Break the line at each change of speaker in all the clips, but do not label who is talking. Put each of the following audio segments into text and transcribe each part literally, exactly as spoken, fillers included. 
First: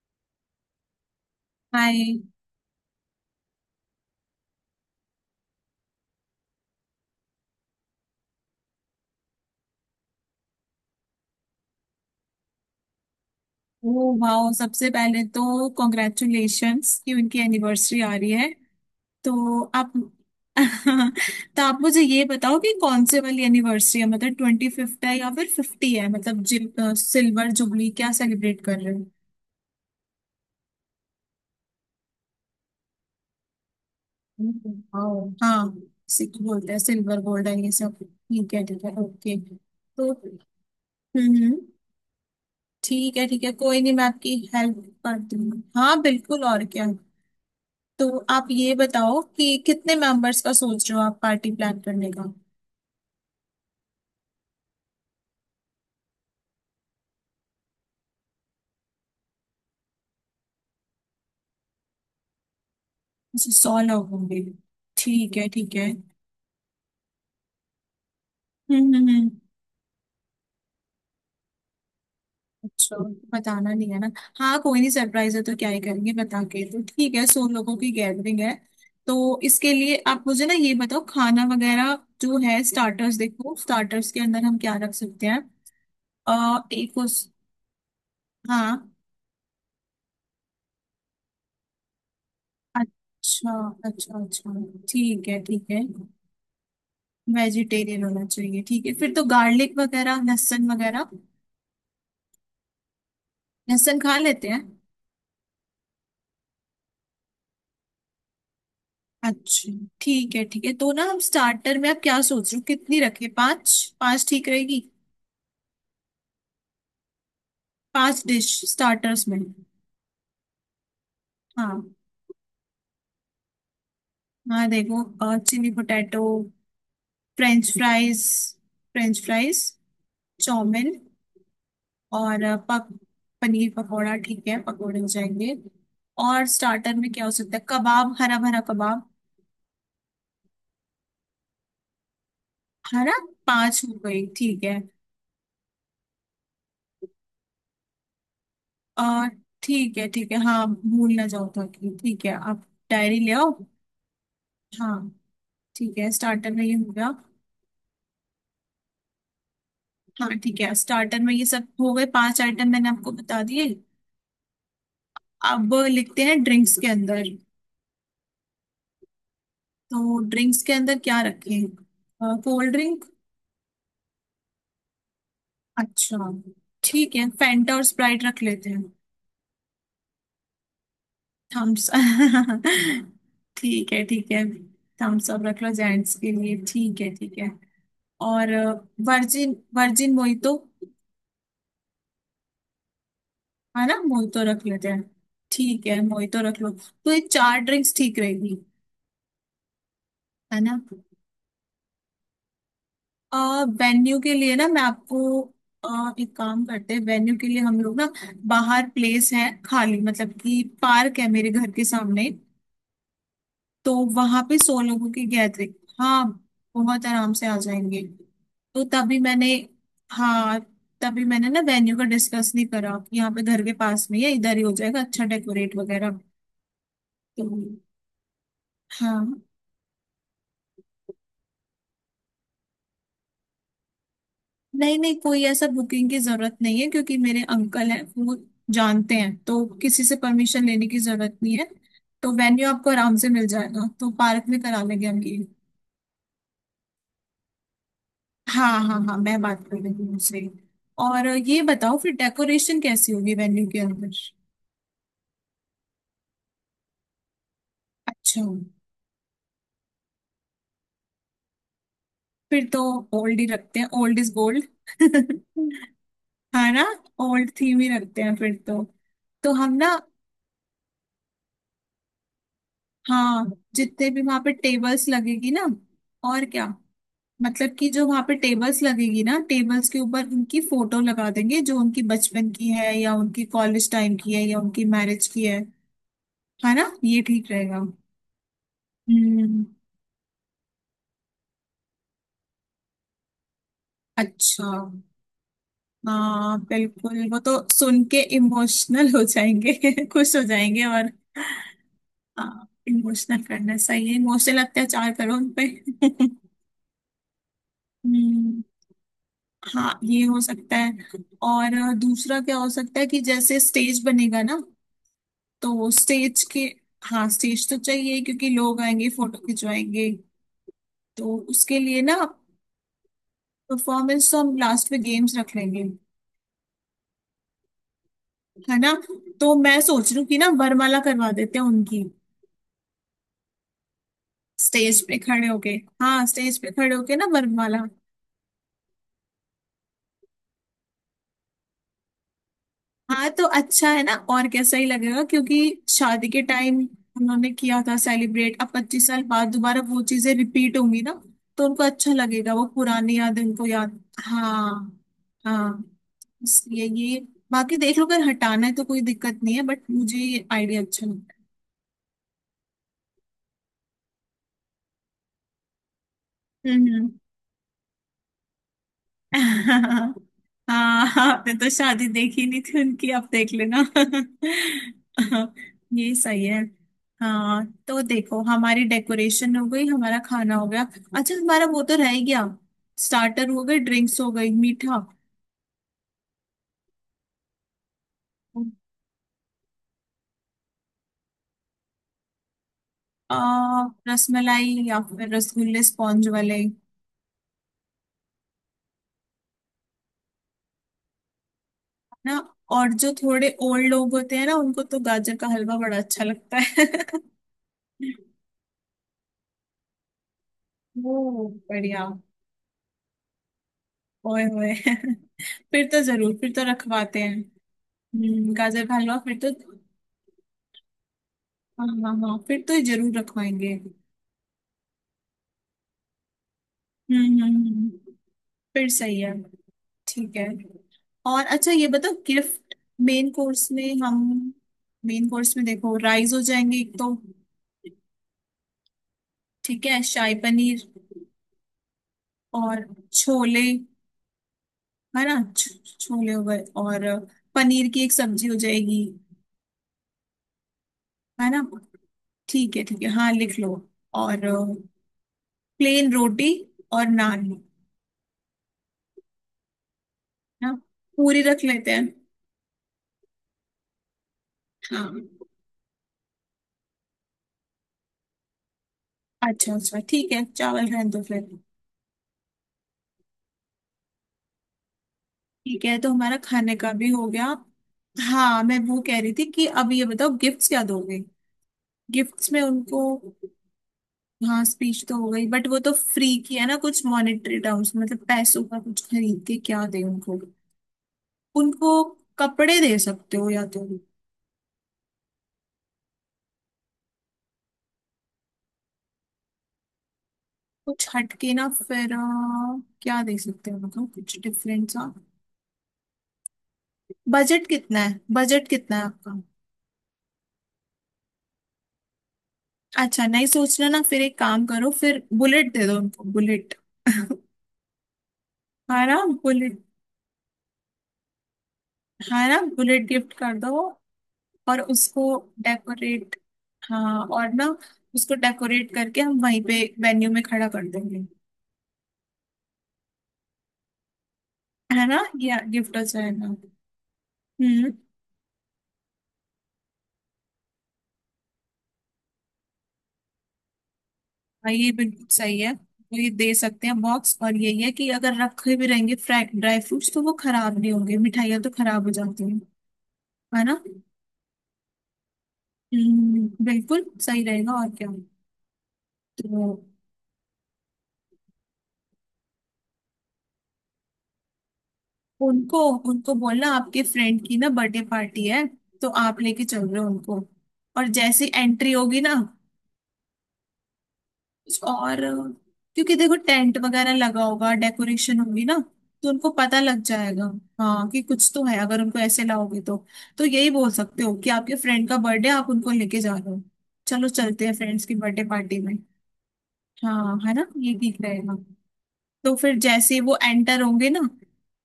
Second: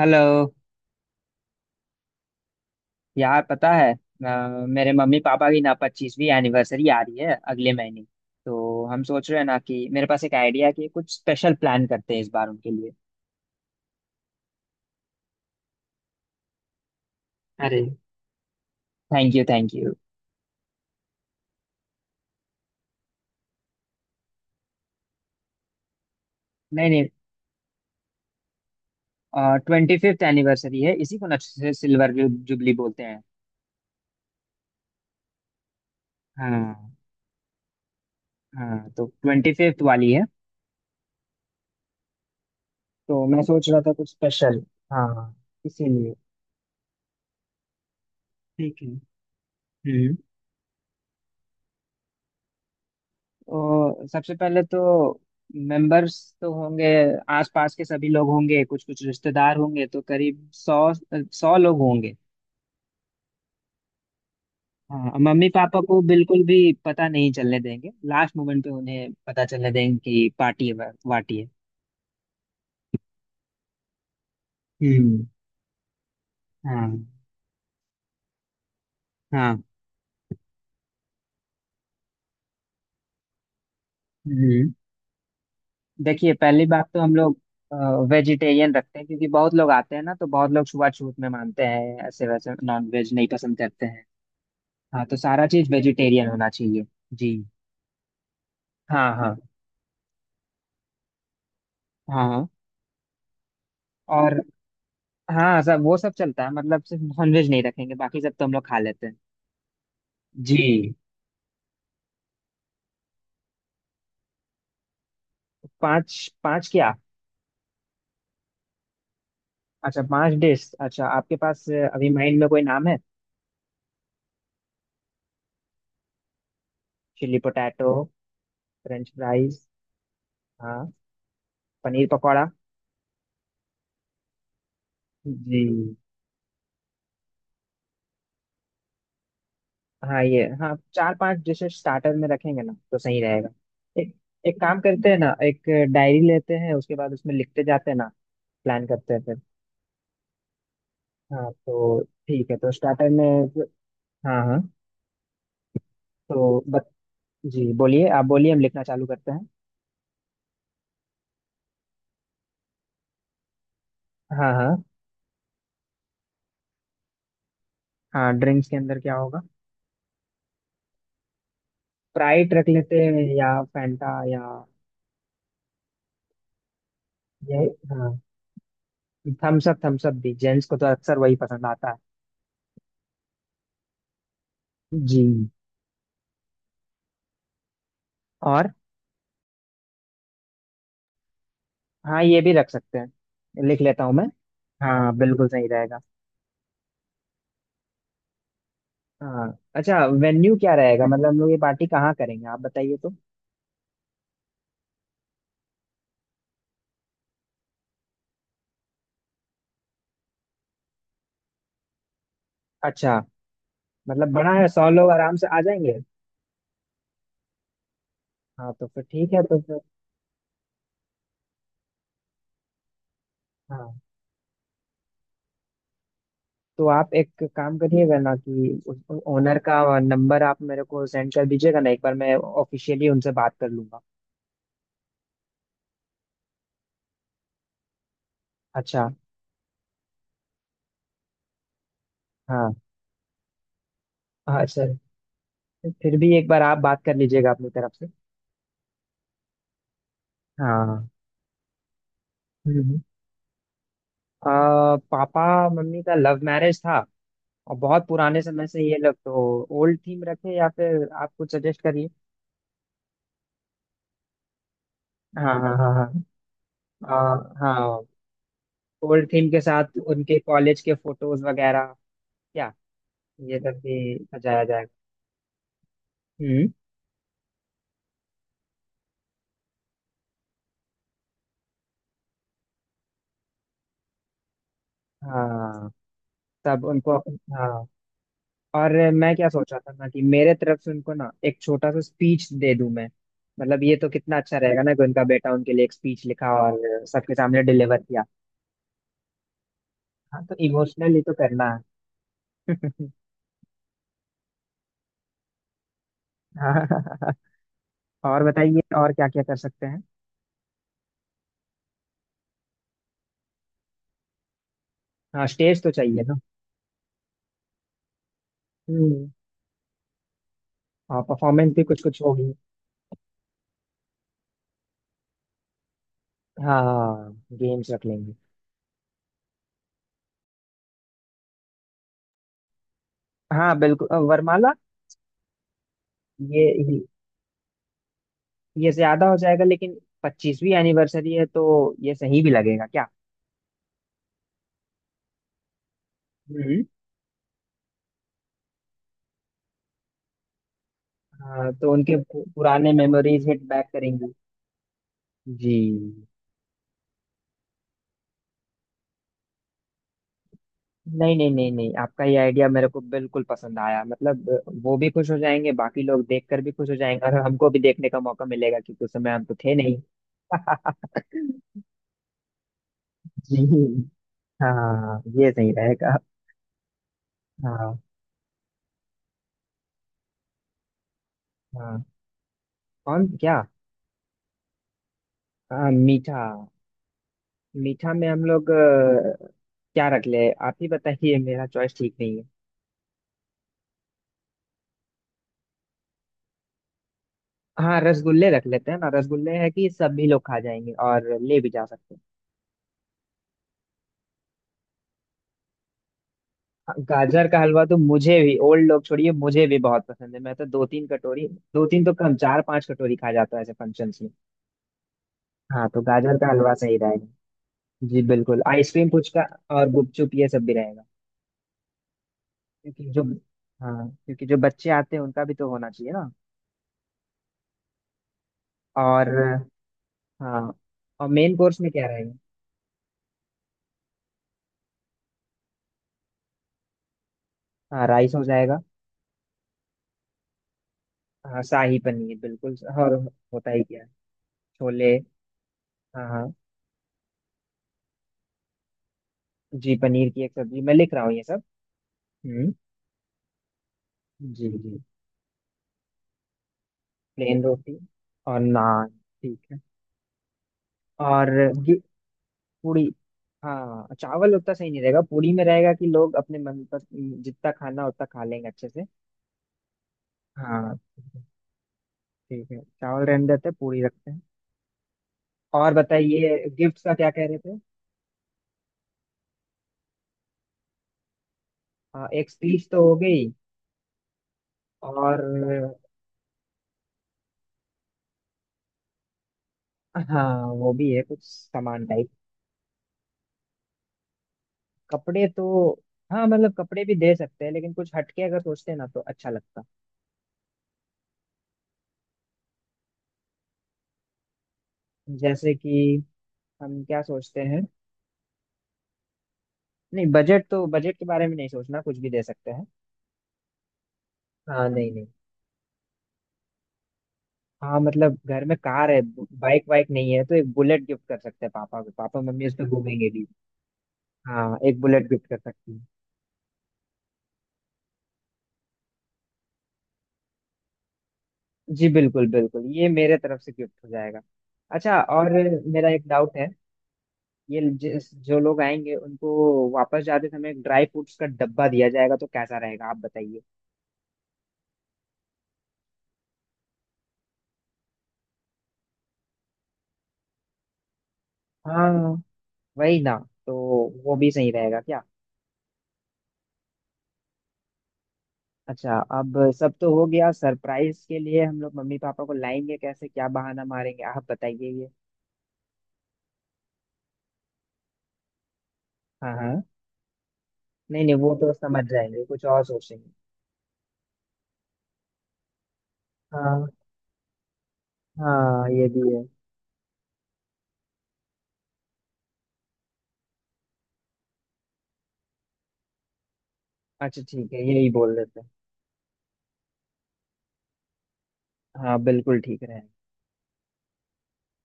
Hello.
Hi.
यार पता है अ, मेरे मम्मी पापा की ना पच्चीसवीं एनिवर्सरी आ रही है अगले महीने। तो हम सोच रहे हैं ना कि मेरे पास एक आइडिया है कि कुछ स्पेशल प्लान करते हैं इस बार उनके लिए।
ओ वाओ, सबसे पहले तो कॉन्ग्रेचुलेशंस कि उनकी
अरे,
एनिवर्सरी आ रही है।
थैंक यू
तो
थैंक
आप
यू।
तो आप मुझे ये बताओ कि कौन से वाली एनिवर्सरी है, मतलब ट्वेंटी फिफ्थ है या फिर फिफ्टी है, मतलब जिल,
नहीं नहीं।
सिल्वर जुबली क्या सेलिब्रेट कर रहे हो।
ट्वेंटी फिफ्थ एनिवर्सरी है, इसी को ना सिल्वर जुबली बोलते हैं।
वाओ हाँ, सिख बोलते हैं
हाँ
सिल्वर गोल्ड है, ये सब ठीक है ठीक
हाँ,
है,
तो
ओके।
ट्वेंटी फिफ्थ वाली
तो
है।
हम्म हम्म, ठीक
तो
है
मैं
ठीक है,
सोच रहा
कोई
था
नहीं, मैं
कुछ
आपकी
स्पेशल।
हेल्प
हाँ,
करती हूँ। हाँ
इसीलिए।
बिल्कुल, और क्या। तो आप ये
ठीक है।
बताओ कि कितने
हम्म
मेंबर्स का सोच रहे हो आप पार्टी प्लान करने का।
तो सबसे पहले तो मेंबर्स तो होंगे। आसपास के सभी लोग होंगे, कुछ कुछ रिश्तेदार होंगे, तो करीब सौ सौ लोग होंगे।
अच्छा, सौ लोग होंगे।
हाँ,
ठीक
मम्मी
है ठीक
पापा
है।
को बिल्कुल भी पता नहीं चलने देंगे, लास्ट मोमेंट पे
हम्म हम्म
उन्हें
हम्म।
पता चलने देंगे कि पार्टी है वार्टी है।
अच्छा, बताना नहीं है ना। हाँ कोई नहीं,
हम्म।
सरप्राइज है तो क्या ही करेंगे बता के, तो
हाँ
ठीक है, सौ लोगों की गैदरिंग है। तो
हाँ।
इसके लिए आप मुझे ना ये बताओ, खाना वगैरह जो है, स्टार्टर्स देखो, स्टार्टर्स के अंदर हम
हम्म।
क्या रख सकते हैं।
देखिए
अ
पहली बात
एक
तो हम
उस।
लोग वेजिटेरियन
हाँ।
रखते हैं क्योंकि बहुत लोग आते हैं ना, तो बहुत लोग छुआछूत में मानते हैं, ऐसे वैसे नॉन वेज नहीं
अच्छा।
पसंद करते हैं।
अच्छा अच्छा।
हाँ, तो
ठीक है
सारा
ठीक
चीज
है।
वेजिटेरियन होना चाहिए। जी।
वेजिटेरियन होना चाहिए, ठीक है, फिर
हाँ
तो
हाँ
गार्लिक वगैरह, लहसुन वगैरह,
हाँ।
लहसुन खा
और
लेते हैं।
हाँ सब वो सब चलता है, मतलब सिर्फ नॉनवेज नहीं रखेंगे, बाकी सब तो हम लोग खा लेते हैं।
अच्छा, ठीक है ठीक है, तो
जी।
ना हम स्टार्टर में आप क्या सोच रहे हो, कितनी रखें, पाँच? पाँच ठीक रहेगी?
पांच। पांच क्या?
पांच डिश स्टार्टर्स में।
अच्छा पांच डिश। अच्छा आपके पास
हाँ
अ, अभी माइंड में कोई नाम है?
हाँ, देखो, chilli potato,
chilli
french
potato.
Fries,
french
french fries,
fries. हाँ,
चाउमिन,
पनीर
और
पकौड़ा।
अ, पक पनीर पकौड़ा, ठीक है, पकौड़े हो जाएंगे,
जी।
और स्टार्टर में क्या हो सकता है, कबाब, हरा भरा कबाब।
हाँ ये, हाँ चार पांच डिशेस स्टार्टर में रखेंगे ना तो
हरा
सही रहेगा।
पांच हो
एक
गई,
एक
ठीक
काम
है।
करते हैं ना, एक डायरी लेते हैं, उसके बाद उसमें लिखते जाते हैं ना, प्लान करते हैं
आ,
फिर।
ठीक है ठीक है, हाँ भूल ना जाओ
हाँ,
ताकि,
तो
ठीक है,
ठीक है
आप
तो स्टार्टर
डायरी ले आओ।
में। हाँ हाँ
हाँ, ठीक है, स्टार्टर में ये
तो
हो गया।
जी, बोलिए आप, बोलिए हम लिखना चालू करते हैं।
हाँ ठीक है, स्टार्टर में ये सब हो गए, पांच आइटम मैंने आपको बता दिए।
हाँ हाँ।
अब लिखते हैं ड्रिंक्स के अंदर।
हाँ ड्रिंक्स के अंदर क्या होगा?
तो ड्रिंक्स के अंदर क्या रखें,
स्प्राइट रख
कोल्ड
लेते
ड्रिंक।
हैं या फैंटा या
अच्छा, ठीक है,
ये।
फैंटा और
हाँ
स्प्राइट रख लेते हैं।
थम्स अप, थम्स अप भी जेंट्स को तो अक्सर वही पसंद आता
थम्स
है।
ठीक है ठीक है,
जी।
थम्स अप रख लो जेंट्स के लिए, ठीक है ठीक है। और
और
वर्जिन वर्जिन मोहितो,
हाँ, ये भी रख सकते हैं, लिख
है ना,
लेता हूँ मैं।
मोहितो रख लेते हैं।
हाँ बिल्कुल सही
ठीक
रहेगा।
है, मोहितो रख लो। तो ये चार ड्रिंक्स ठीक रहेगी,
हाँ। अच्छा वेन्यू
है
क्या
ना।
रहेगा, मतलब हम लोग ये पार्टी कहाँ करेंगे आप बताइए तो।
आ, वेन्यू के लिए ना मैं आपको अ, एक काम करते हैं, वेन्यू के लिए हम लोग ना, बाहर प्लेस है खाली, मतलब कि पार्क है मेरे घर के सामने,
अच्छा
तो
मतलब
वहां
बड़ा
पे
है,
सौ
सौ
लोगों
लोग
की
आराम से आ
गैदरिंग।
जाएंगे।
हाँ, बहुत आराम से आ जाएंगे।
हाँ
तो
तो फिर
तभी
ठीक है।
मैंने
तो फिर
हाँ, तभी मैंने ना वेन्यू का डिस्कस नहीं करा, यहाँ पे घर के
हाँ,
पास में या इधर ही हो जाएगा। अच्छा डेकोरेट वगैरह,
तो आप एक
तो
काम करिएगा ना कि उस
हाँ।
ओनर का नंबर आप मेरे को सेंड कर दीजिएगा ना, एक बार मैं ऑफिशियली उनसे बात कर लूंगा।
नहीं नहीं, कोई ऐसा बुकिंग की जरूरत नहीं है, क्योंकि मेरे अंकल हैं, वो
अच्छा।
जानते हैं, तो किसी से परमिशन लेने की जरूरत नहीं है, तो वेन्यू
हाँ
आपको आराम से मिल जाएगा, तो पार्क में
हाँ
करा
सर,
लेंगे हम ये।
फिर भी एक बार आप बात कर लीजिएगा अपनी तरफ से।
हाँ हाँ हाँ, मैं बात कर रही हूँ उनसे।
हाँ।
और ये बताओ फिर डेकोरेशन
हम्म।
कैसी होगी वेन्यू के अंदर।
आ, पापा मम्मी का लव मैरिज था और बहुत
अच्छा,
पुराने समय से ये लव, तो ओल्ड थीम रखें या फिर आप कुछ सजेस्ट करिए।
फिर तो ओल्ड ही रखते हैं, ओल्ड इज गोल्ड।
हाँ हाँ हाँ हाँ।
है ना, ओल्ड
आ,
थीम ही
हाँ
रखते हैं फिर तो।
ओल्ड थीम
तो
के
हम ना,
साथ उनके कॉलेज के फोटोज वगैरह। क्या
हाँ,
ये सब
जितने
भी
भी वहां पे
सजाया जाएगा?
टेबल्स लगेगी ना, और क्या,
हम्म।
मतलब कि जो वहां पे टेबल्स लगेगी ना, टेबल्स के ऊपर उनकी फोटो लगा देंगे, जो उनकी बचपन की है या उनकी कॉलेज टाइम की है या उनकी मैरिज की है
हाँ
है ना,
तब उनको।
ये ठीक
हाँ
रहेगा।
और मैं क्या
हम्म।
सोच रहा था ना कि मेरे तरफ से उनको ना एक छोटा सा स्पीच दे दूं मैं। मतलब ये तो कितना अच्छा
अच्छा,
रहेगा ना कि उनका बेटा उनके लिए एक स्पीच लिखा
हाँ
और
बिल्कुल,
सबके
वो तो
सामने डिलीवर
सुन के
किया।
इमोशनल हो जाएंगे। खुश हो
हाँ तो
जाएंगे और
इमोशनली तो करना
हाँ,
है।
इमोशनल करना सही है, इमोशनल अत्याचार करो उन पे।
हाँ और
हम्म।
बताइए और क्या क्या कर सकते
हाँ
हैं?
ये हो सकता है, और दूसरा क्या हो सकता है, कि जैसे स्टेज बनेगा ना,
हाँ स्टेज तो
तो
चाहिए ना।
स्टेज के हाँ स्टेज तो चाहिए, क्योंकि लोग आएंगे
हम्म।
फोटो खिंचवाएंगे,
हाँ
तो
परफॉर्मेंस
उसके
भी कुछ
लिए ना,
कुछ होगी।
परफॉर्मेंस तो हम लास्ट में, गेम्स रख लेंगे,
हाँ गेम्स रख लेंगे।
है ना, तो मैं सोच रही हूँ कि ना वरमाला करवा देते हैं उनकी,
हाँ बिल्कुल अ, वरमाला।
स्टेज पे खड़े होके। हाँ, स्टेज
ये
पे खड़े होके ना वरमाला।
ये ज्यादा हो जाएगा लेकिन पच्चीसवीं एनिवर्सरी है तो ये सही भी लगेगा क्या?
हाँ तो अच्छा है ना, और कैसा ही लगेगा, क्योंकि शादी के टाइम
हम्म।
उन्होंने किया था सेलिब्रेट, अब पच्चीस साल बाद दोबारा वो चीजें रिपीट होंगी ना, तो
हाँ
उनको
तो
अच्छा
उनके पु-
लगेगा, वो
पुराने
पुरानी यादें
मेमोरीज हिट
उनको
बैक
याद।
करेंगी।
हाँ,
जी।
हाँ। इसलिए ये, बाकी देख लो, अगर हटाना है तो कोई दिक्कत नहीं है, बट मुझे ये आइडिया अच्छा
नहीं
लगता
नहीं नहीं नहीं, आपका ये आइडिया मेरे को बिल्कुल पसंद आया। मतलब अ, वो भी खुश हो जाएंगे, बाकी लोग देखकर भी
है।
खुश हो
हम्म।
जाएंगे और हमको भी देखने का मौका मिलेगा क्योंकि उस समय हम तो थे
है
नहीं।
हाँ आपने तो शादी देखी नहीं थी उनकी, आप देख लेना।
जी। हाँ ये सही
ये
रहेगा।
सही है। हाँ,
हाँ
तो देखो, हमारी डेकोरेशन हो गई, हमारा खाना हो गया। अच्छा, हमारा वो तो
हाँ,
रह ही गया,
कौन
स्टार्टर
क्या?
हो गए, ड्रिंक्स हो गई, मीठा।
हाँ, मीठा। मीठा में हम लोग
हम्म।
अ, क्या रख ले, आप ही बताइए, मेरा चॉइस ठीक नहीं।
आ, रसमलाई या फिर रसगुल्ले, स्पॉन्ज वाले
हाँ रसगुल्ले रख लेते हैं ना, रसगुल्ले है कि सभी लोग खा जाएंगे और ले भी जा सकते हैं।
ना। और जो थोड़े ओल्ड लोग होते हैं ना, उनको तो गाजर का हलवा बड़ा अच्छा लगता
हाँ,
है।
गाजर का हलवा तो मुझे भी, ओल्ड लोग छोड़िए, मुझे भी बहुत पसंद है, मैं तो दो तीन कटोरी,
ओ
दो तीन
बढ़िया।
तो कम, चार पांच कटोरी खा जाता है ऐसे फंक्शंस में।
ओए होए फिर
हाँ तो
तो जरूर,
गाजर का
फिर तो
हलवा सही
रखवाते हैं।
रहेगा। जी
हम्म,
बिल्कुल।
गाजर का
आइसक्रीम,
हलवा फिर
पुचका
तो।
और गुपचुप ये सब भी रहेगा।
हाँ हाँ हाँ, फिर तो
क्योंकि
जरूर
जो
रखवाएंगे। हम्म
हाँ क्योंकि जो बच्चे आते हैं उनका भी तो होना चाहिए ना।
हम्म हम्म, हम्म, फिर सही
और
है। ठीक है।
हाँ, और
और
मेन
अच्छा
कोर्स
ये
में क्या
बताओ,
रहेगा?
गिफ्ट। मेन कोर्स में हम मेन कोर्स में देखो, राइस हो जाएंगे एक तो,
हाँ राइस हो जाएगा।
ठीक है, शाही पनीर,
हाँ शाही पनीर बिल्कुल।
और
और
छोले,
होता ही क्या है, छोले।
है ना, छ-
हाँ
छोले हो
हाँ।
गए, और पनीर की एक सब्जी हो जाएगी,
जी पनीर की एक सब्जी मैं लिख रहा हूँ ये
है ना।
सब। हम्म।
ठीक है ठीक है, हाँ लिख लो। और
जी जी।
प्लेन रोटी और नान, है
प्लेन रोटी और नान। ठीक है।
ना, पूरी
और
रख लेते
ये
हैं।
पूड़ी? हाँ चावल उतना सही नहीं
हाँ,
रहेगा, पूड़ी में रहेगा कि लोग अपने मन पर जितना खाना उतना खा लेंगे अच्छे से।
अच्छा अच्छा, ठीक है, चावल
हाँ
रहने दो
ठीक
फिर।
है। ठीक है, चावल रहने देते हैं, पूड़ी रखते हैं।
ठीक
और
है, तो हमारा
बताइए
खाने का
गिफ्ट
भी
का
हो
क्या कह
गया।
रहे थे?
हाँ, मैं वो कह रही थी कि अब ये बताओ गिफ्ट्स क्या दोगे,
हाँ एक
गिफ्ट्स में
स्पीच तो
उनको।
हो गई।
हाँ स्पीच तो हो
और
गई, बट वो तो फ्री की है ना, कुछ मॉनेटरी टर्म्स, मतलब पैसों का कुछ खरीद के क्या दे उनको।
हाँ वो भी है, कुछ
उनको
सामान टाइप।
कपड़े दे सकते हो या तो।
कपड़े तो हाँ, मतलब कपड़े भी दे सकते हैं लेकिन कुछ हटके अगर सोचते हैं ना तो अच्छा लगता है।
कुछ हटके ना फिर, अ, क्या दे सकते हो, मतलब कुछ डिफरेंट सा।
जैसे कि हम क्या सोचते
बजट
हैं।
कितना है, बजट कितना है आपका।
नहीं, बजट तो बजट के बारे में नहीं सोचना, कुछ भी दे सकते हैं।
अच्छा, नहीं सोचना ना, फिर एक काम
हाँ
करो,
नहीं
फिर
नहीं।
बुलेट दे दो उनको, बुलेट।
हाँ मतलब घर में
हाँ
कार
ना
है,
बुलेट
बाइक वाइक नहीं है, तो एक बुलेट गिफ्ट कर सकते हैं पापा को। पापा
हाँ ना,
मम्मी उस पर
बुलेट
घूमेंगे
गिफ्ट
भी।
कर दो।
हाँ
और
एक
उसको
बुलेट गिफ्ट कर सकती हैं।
डेकोरेट, हाँ और ना, उसको डेकोरेट करके हम वहीं पे वेन्यू में खड़ा कर देंगे,
जी बिल्कुल बिल्कुल, ये मेरे तरफ से गिफ्ट हो जाएगा।
है
अच्छा
ना,
और
या गिफ्ट हो
मेरा एक
जाएगा।
डाउट है। ये
हम्म।
जिस जो लोग आएंगे उनको वापस जाते समय एक ड्राई फ्रूट्स का डब्बा दिया जाएगा तो कैसा रहेगा आप बताइए।
हाँ, ये बिल्कुल सही है, तो ये दे सकते हैं बॉक्स, और यही है कि अगर रखे भी रहेंगे फ्राई ड्राई फ्रूट्स तो वो खराब नहीं होंगे, मिठाइयाँ तो खराब
हाँ
हो जाती हैं,
वही ना।
है
तो
ना।
वो भी सही रहेगा क्या?
हम्म, बिल्कुल सही रहेगा, और क्या।
अच्छा
तो
अब सब तो हो गया। सरप्राइज के लिए हम लोग मम्मी पापा को लाएंगे कैसे, क्या बहाना मारेंगे आप बताइए ये।
उनको, उनको बोलना आपके फ्रेंड की ना बर्थडे पार्टी है, तो आप
हाँ
लेके
हाँ।
चल रहे हो उनको, और
नहीं नहीं
जैसी
वो तो
एंट्री
समझ
होगी ना,
जाएंगे, कुछ और सोचेंगे।
और क्योंकि देखो टेंट
हाँ
वगैरह लगा होगा, डेकोरेशन होगी ना,
हाँ ये भी
तो
है।
उनको पता लग जाएगा, हाँ, कि कुछ तो है अगर उनको ऐसे लाओगे तो। तो यही बोल सकते हो कि आपके फ्रेंड का बर्थडे, आप उनको लेके जा रहे हो, चलो
अच्छा
चलते
ठीक
हैं
है,
फ्रेंड्स
यही
की
बोल
बर्थडे
देते हैं।
पार्टी में। हाँ है ना, ये ठीक रहेगा।
हाँ
तो
बिल्कुल
फिर
ठीक रहेगा।
जैसे ही वो एंटर होंगे ना,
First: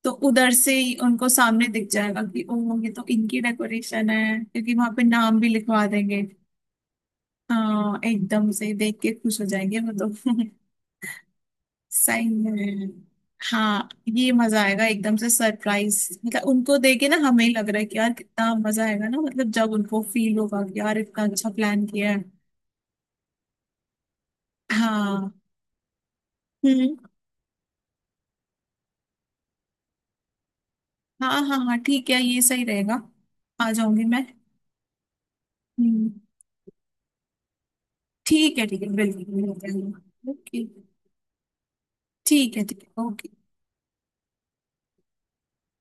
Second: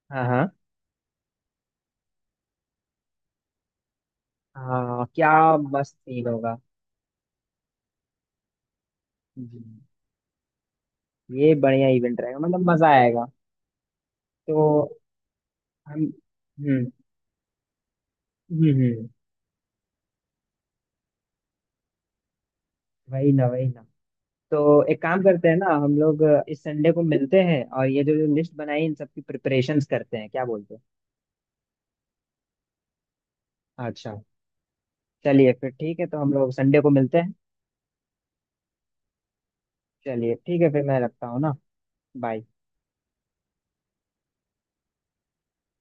तो
हाँ
उधर
हाँ।
से ही उनको सामने दिख जाएगा कि ओ ये तो इनकी डेकोरेशन है, क्योंकि वहां पे
हाँ क्या
नाम भी लिखवा
मस्त
देंगे।
सीन होगा।
हाँ एकदम से देख के खुश हो
जी।
जाएंगे वो तो।
ये बढ़िया इवेंट
सही
रहेगा, मतलब मजा
में।
आएगा।
हाँ, ये
तो
मजा आएगा, एकदम से
हम।
सरप्राइज, मतलब उनको
हम्म
देख के ना हमें ही लग रहा है कि यार कितना
हम्म
मजा
हम्म,
आएगा ना, मतलब जब उनको फील होगा कि यार इतना अच्छा प्लान किया है।
वही ना वही ना। तो एक काम
हाँ।
करते हैं ना हम लोग अ, इस संडे
हम्म।
को मिलते हैं और ये जो जो लिस्ट बनाई इन सब की प्रिपरेशंस करते हैं, क्या बोलते हो?
हाँ हाँ हाँ, ठीक है, ये सही रहेगा, आ जाऊंगी
अच्छा।
मैं।
चलिए फिर ठीक है,
हम्म,
तो हम लोग संडे को मिलते हैं।
ठीक है ठीक है, बिल्कुल बिल्कुल।
चलिए ठीक
ओके।
है, फिर मैं रखता हूँ ना। बाय।
ठीक है ठीक है, ओके।